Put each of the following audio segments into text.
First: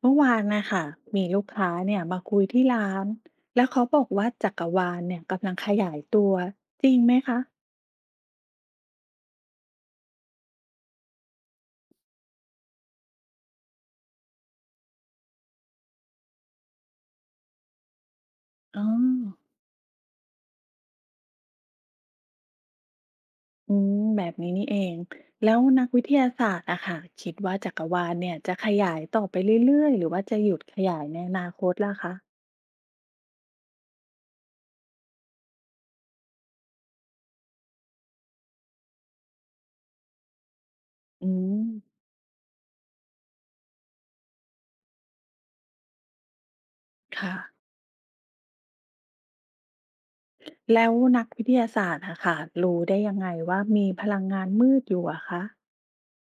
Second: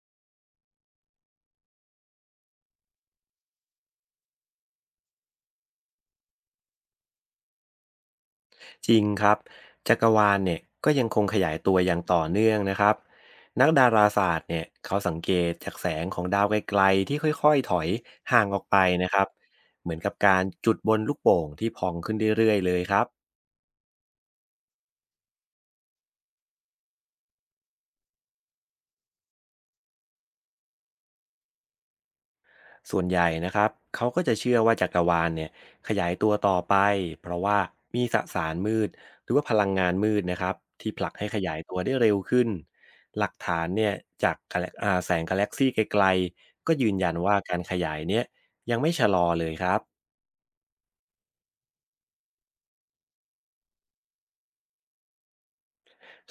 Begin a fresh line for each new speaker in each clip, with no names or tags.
เมื่อวานนะคะมีลูกค้าเนี่ยมาคุยที่ร้านแล้วเขาบอกว่าจักรวาลเนี่ยกำลังขยายตัวจริงไหมคะ
จริงครับจักรวาลเนี่ยก็ยังคงขยายตัวอย่างต่อเนื่องนะครับนักดาราศาสตร์เนี่ยเขาสังเกตจากแสงของดาวไกลๆที่ค่อยๆถอยห่างออกไป
อ๋อ
นะครับเหมือนกับการจุดบนลูกโป่งที่พองขึ้นเรื่อยๆเลยครับ
อืมแบบนี้นี่เองแล้วนักวิทยาศาสตร์อะค่ะคิดว่าจักรวาลเนี่ยจะขยายต่อไปเรื่อยๆหรือว่าจะหยุดขยายในอนาคตล่ะคะ
ส่วนใหญ่นะครับเขาก็จะเชื่อว่าจักรวาลเนี่ยขยายตัวต่อไปเพราะว่ามีสสารมืดหรือว่าพลังงานมืดนะครับที่ผลักให้
อื
ขยา
ม
ยตัวได้เร็วขึ้น หลักฐานเนี่ยจาก แสงกาแล็กซี่ไกลๆก็ยืนยัน
ค่ะ
ว่าการขยายเนี่ยยังไม่ชะลอเลยครับ
แล้วนักวิทยาศาสตร์อะค่ะรู้ได้ยังไงว่ามีพลังงานมืดอยู่อะคะ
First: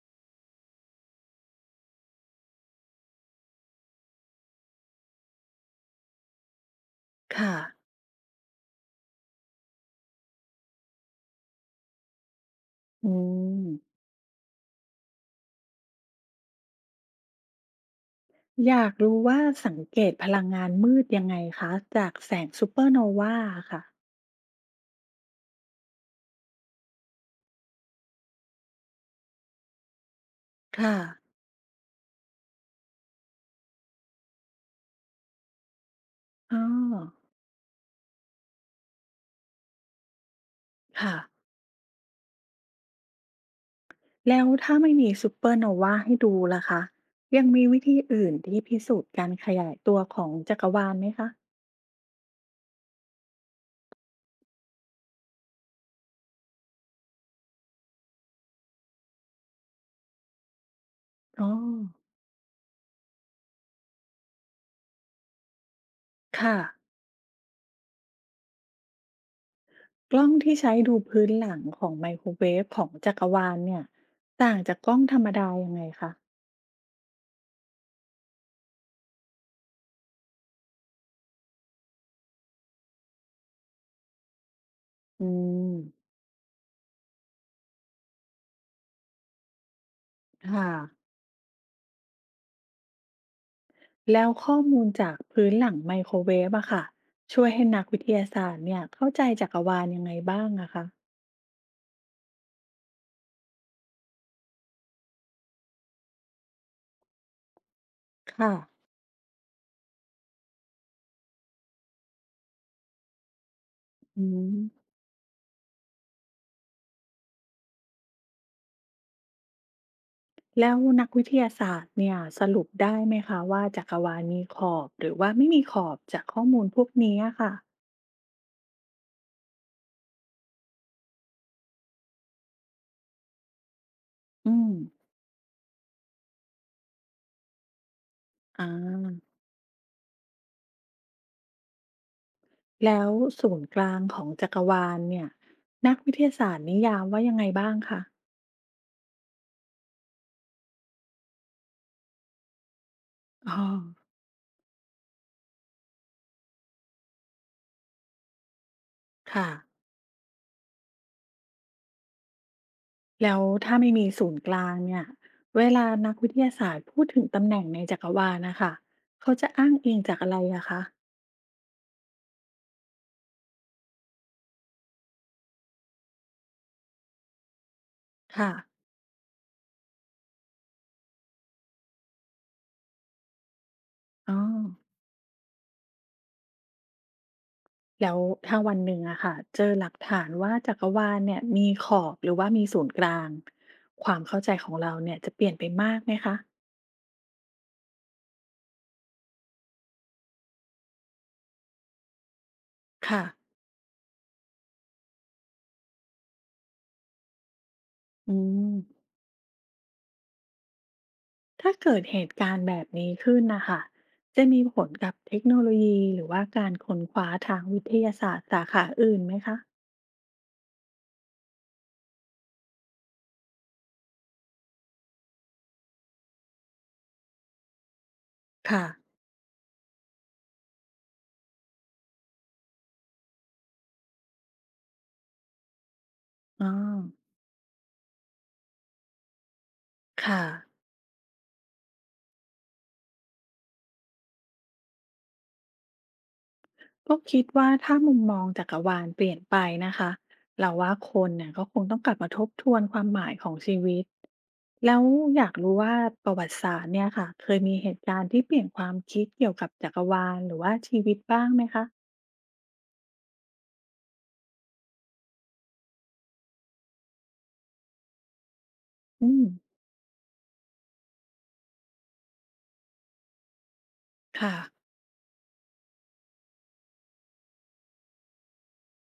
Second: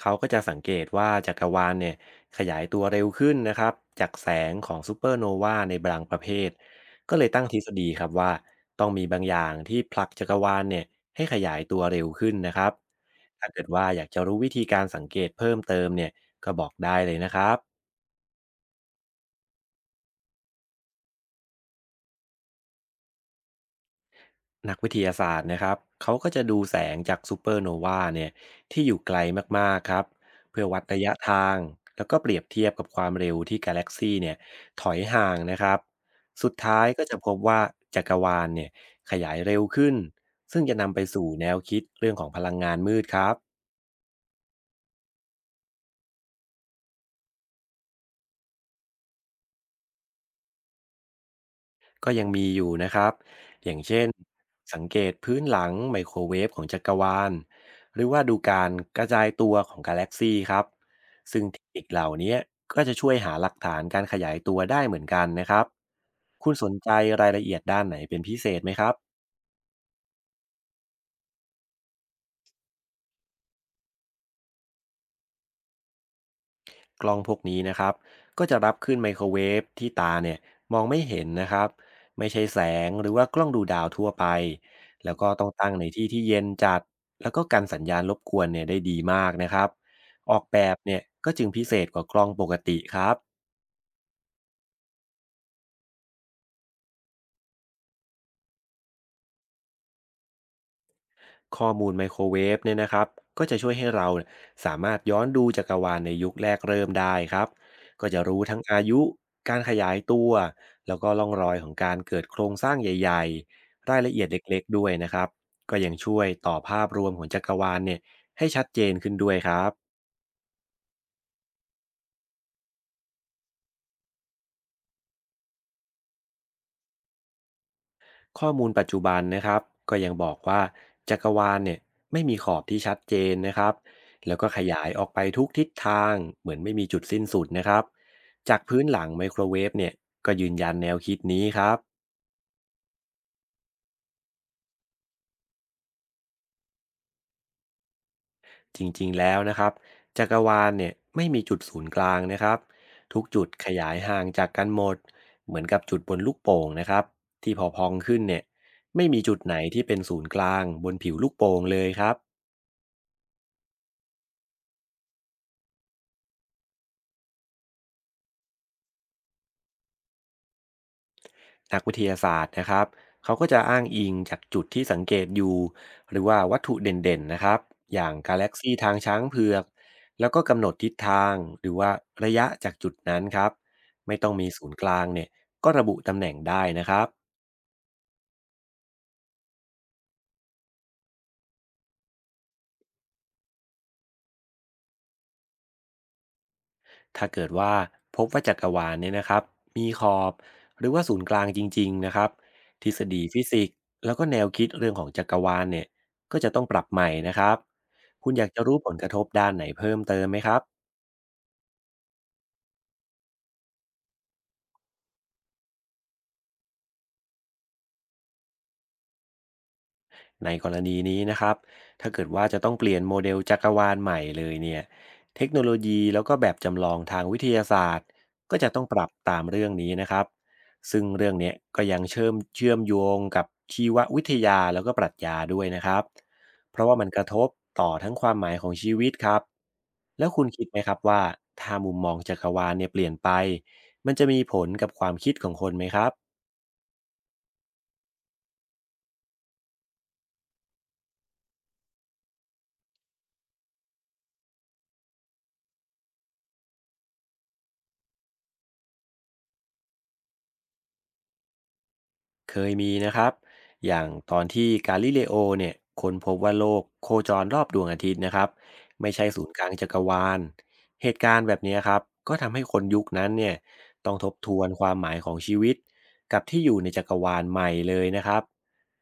เขาก็จะสังเกตว่าจักรวาลเนี่ยขยายตัวเร็วขึ้นนะครับจากแสงของซูเปอร์โนวาในบางประเภทก็เลยตั้ง
ค่ะ
ทฤษฎีครับว่าต้องมีบางอย่างที่ผลักจักรวาลเนี่ยให้ขยายตัวเร็วขึ้นนะครับ
อื
ถ้าเกิ
ม
ดว่าอยากจะรู้วิธีการสังเกตเพิ่มเติมเนี่ยก็บอกได้เลยนะครับ
อยากรู้ว่าสังเกตพลังงานมืดยังไงคะจากแสงซูเปอร์โนวาค่ะ
นักวิทยาศาสตร์นะครับเขาก็จะดูแสงจากซูเปอร์โนวาเนี่ยที่อยู่ไกลมากๆครับเพื่อวัด
ค่ะ
ระยะทางแล้วก็เปรียบเทียบกับความเร็วที่กาแล็กซีเนี่ยถอยห่างนะครับสุด
อ๋อ
ท้ายก็จะพบว่าจักรวาลเนี่ยขยายเร็วขึ้นซึ่งจะนำไป
ค่ะ
สู่แนวคิดเรื่องของพลังงานมืดครับ
แล้วถ้าไม่มีซูเปอร์โนวาให้ดูล่ะคะ ยังมีวิธีอื่นที่พิสูจน์การขยายตัวของจักรวาลไหมคะ
ก็ยังมีอยู่นะครับ อย่างเช่นสังเกตพื้นหลังไมโครเวฟของจักรวาลหรือว่าดูการกระจายตัวของกาแล็กซีครับซึ่ง
อ๋อ
เทคนิคเหล่านี้ก็จะช่วยหาหลักฐานการขยายตัวได้เหมือนกันนะครับคุณ
ค่ะ
สนใจรายละเอียดด้านไหนเป็นพิเศษไหมครับ
กล้องที่ใช้ดูพื้นหลังของไมโครเวฟของจักรวาลเนี่ยต่างจากกล้องธรรมดายังไงคะ
กล้องพวกนี้นะครับก็จะรับขึ้นไมโครเวฟที่ตาเนี่ยมองไม่เห็นนะครับไม่ใช่แสงหรือว่ากล้องดูดาวทั่วไปแล้ว
อื
ก็ต้องตั้งในที่
ม
ที่เย็นจัดแล้วก็กันสัญญาณรบกวนเนี่ยได้ดีมากนะครับออกแบ
ค่ะ
บเนี่ยก็จึงพิเศษกว่ากล้องปกติครับ
แล้วข้อมูลจากพื้นหลังไมโครเวฟอะค่ะ ช่วยให้นักวิทยาศาสตร์เนี่ยเข้าใจจักรวาลยังไงบ้างอะคะ
ข้อมูลไมโครเวฟเนี่ยนะครับก็จะช่วยให้เราเนี่ยสามารถย้อนดูจักรวาลในยุคแรกเริ่มได้ครับก็จะรู้
ค่ะ
ทั้งอายุการขยายตัวแล้วก็ล่องรอยของการเกิดโครงสร้างใหญ่ๆรายละ
อื
เอียดเ
ม
ล็กๆด้วยนะครับก็ยังช่วยต่อภาพรวมของจักรวาลเนี่ยให้ชัดเจนขึ้นด้วยครับ
แล้วนักวิทยาศาสตร์เนี่ยสรุปได้ไหมคะว่าจักรวาลมีขอบหรือว่าไม่มีขอบจากข้อมูลพวกนี้อะค่ะ
ข้อมูลปัจจุบันนะครับก็ยังบอกว่าจักรวาลเนี่ยไม่มีขอบที่ชัดเจนนะครับแล้วก็
อื
ข
ม
ยายออกไปทุกทิศทางเหมือนไม่มีจุดสิ้นสุดนะครับจาก
อ่
พื้นหลังไมโค
า
รเวฟเนี่ยก็ยืนยันแนวคิดนี้ครับ
แล้วศูนย์กลางของจักรวาลเนี่ยนักวิทยาศาสตร์นิยามว่ายังไงบ้างคะ
จริงๆแล้วนะครับจักรวาลเนี่ยไม่มีจุดศูนย์กลางนะครับทุกจุด
อ๋อ
ขยายห่างจากกันหมดเหมือนกับจุดบนลูกโป่งนะครับที่พอพองขึ้นเนี่ยไม่มีจุด
ค่ะ
ไหนที่เป็นศูนย์กลางบนผิวลูกโป่งเลยครับ
แล้วถ้าไม่มีศูนย์กลางเนี่ยเวลานักวิทยาศาสตร์พูดถึงตำแหน่งในจักรวาลนะคะเขาจะอ้างอิงจากอะไรอะคะ
นักวิทยาศาสตร์นะครับเขาก็จะอ้างอิงจากจุดที่สังเกตอยู่หรือว่าวัตถุเด่นๆนะครับอย่างกาแล็
ค่ะ
กซีทางช้างเผือกแล้วก็กำหนดทิศทางหรือว่าระยะจากจุดนั้นครับไม่ต้อ
อ๋
ง
อ
มีศูนย์กลางเนี่ยก็ระบุตำแหน่งได้นะครับ
แล้วถ้าวันหนึ่งอะค่ะเจอหลักฐานว่าจักรวาลเนี่ยมีขอบหรือว่ามีศูนย์กลางความเข้าใจของเราเนี่ยจะเปลี่ยนไปมากไหมคะ
ถ้าเกิดว่าพบว่าจักรวาลเนี่ยนะครับมีขอบหรือว่าศูนย์กลางจริงๆนะครับทฤษฎี
ค่ะ
ฟิสิกส์แล้วก็แนวคิดเรื่องของจักรวาลเนี่ยก็จะต้องปรับใหม่นะครับคุ
อื
ณอยากจะ
ม
รู้ผลกระทบด้านไหนเพิ่มเติมไหมครับ
ถ้าเกิดเหตุการณ์แบบนี้ขึ้นนะคะจะมีผลกับเทคโนโลยีหรือว่าการค้นคว้าทางวิทยาศาสตร์สาขาอื่นไหมคะ
ในกรณีนี้นะครับถ้าเกิดว่าจะต้องเปลี่ยนโมเดลจักรวาลใหม่เลยเนี่ยเทคโนโลยีแล้วก็แบบจำลองทางวิทยาศาสตร์ก็จะต้อ
ค่ะ
งปรับตามเรื่องนี้นะครับซึ่งเรื่องเนี้ยก็ยังเชื่อมโยงกับชีววิทยาแล้วก็ปรัชญาด้วยนะครับ
อ๋อ
เพราะว่ามันกระทบต่อทั้งความหมายของชีวิตครับแล้ว
ค่ะ
คุณคิดไหมครับว่าถ้ามุมมองจักรวาลเนี่ยเปลี่ยนไปมันจะมีผลกับความคิดของคนไหมครับ
ก็คิดว่าถ้ามุมมองจักรวาลเปลี่ยนไปนะคะเราว่าคนเนี่ยก็คงต้องกลับมาทบทวนความหมายของชีวิตแล้วอยากรู้ว่าประวัติศาสตร์เนี่ยค่ะเคยมีเหตุการณ์ที่เปลี่ยนความคิดเกี่ยวกับจักรวาลหรือว่าชีวิตบ้างไหมคะ
เคยมีนะครับอย่างตอนที่กาลิเลโอเนี่ยค้นพบว่าโลกโคจรรอบดวงอาทิตย์นะครับไม่ใช่
อืม
ศูนย์กลางจักรวาลเหตุการณ์แบบนี้ครับก็ทำให้คนยุคนั้นเนี่ยต้องทบท
ค่ะ
วนความหมายของชีวิตกับที่อยู่ในจักรวาลใหม่เลยนะครับ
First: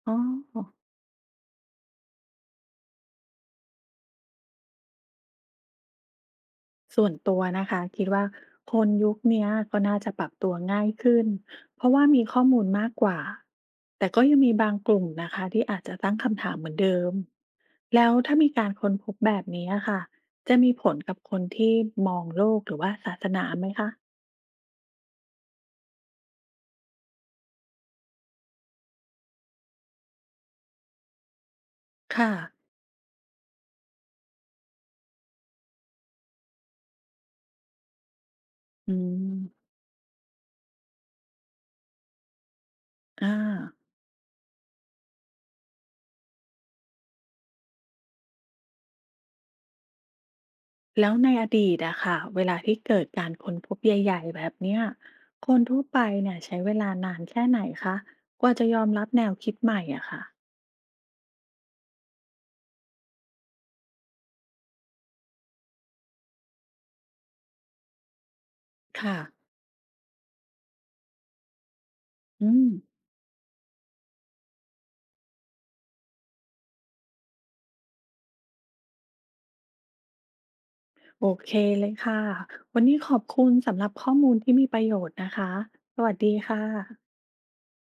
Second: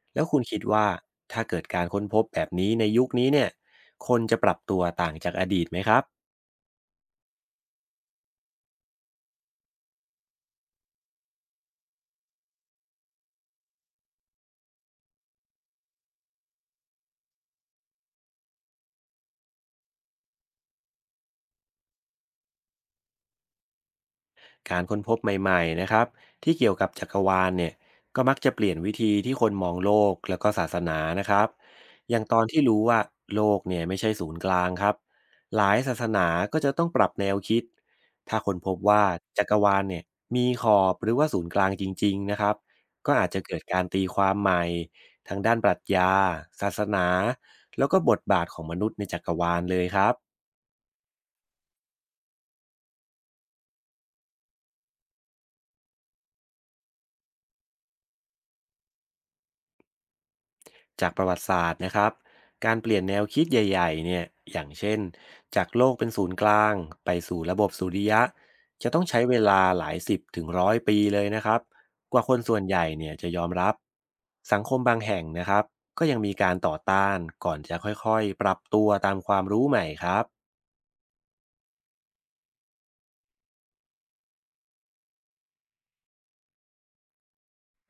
อ๋อ
แล้วคุณคิดว่าถ้าเกิดการค้นพบแบบนี้ในยุคนี้เนี่ยคนจะปรับตัวต่างจากอดีตไหมครับ
ส่วนตัวนะคะคิดว่าคนยุคเนี้ยก็น่าจะปรับตัวง่ายขึ้นเพราะว่ามีข้อมูลมากกว่าแต่ก็ยังมีบางกลุ่มนะคะที่อาจจะตั้งคำถามเหมือนเดิมแล้วถ้ามีการค้นพบแบบนี้อะค่ะจะมีผลกับคนที่มองโลกหรือว่าศาสนาไหมคะ
การค้นพบใหม่ๆนะครับที่เกี่ยวกับจักรวาลเนี่ยก็มักจะเปลี่ยนวิธีที่คนมองโลกแล้วก็ศาสนานะครับอย่าง
ค่ะ
ตอนที่รู้ว่าโลกเนี่ยไม่ใช่ศูนย์กลางครับหลายศาสนาก็จะต้องปรับแนวคิดถ้าคนพบ
อื
ว่าจักร
ม
วาลเนี่ยมีขอบหรือว่าศูนย์กลางจริงๆนะครับก็อา
อ่า
จจะเกิดการตีความใหม่ทั้งด้านปรัชญาศาสนาแล้วก็บทบาทของมนุษย์ในจักรวาลเลยครับ
แล้วในอดีตอะค่ะเวลาที่เกิดการค้นพบใหญ่ๆแบบเนี้ยคนทั่วไปเนี่ยใช้เวลานานแค่ไหนคะกว่าจะยอมรับแนวคิดใหม่อะค่ะ
จากประวัติศาสตร์นะครับการเปลี่ยนแนวคิดใหญ่ๆเนี่ยอย่างเช่นจากโลกเป็นศูนย์กลางไปสู่ระบบสุริยะจะต้อง
ค่ะ
ใช้เวลาหลายสิบถึงร้อยปีเลยนะครับกว่าคน
อื
ส่วน
ม
ใหญ่เนี่ยจะยอมรับสังคมบางแห่งนะครับก็ยังมีการต่อต้านก่อนจะค่อยๆปรับตัวตามความรู้ใหม่ครับ
โอเคเลยค่ะวันนี้ขอบคุณสำหรับข้อมูลที่มีประโยชน์นะคะสวัสดีค่ะ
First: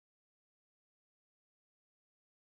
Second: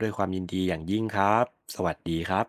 ด้วยความยินดีอย่างยิ่งครับสวัสดีครับ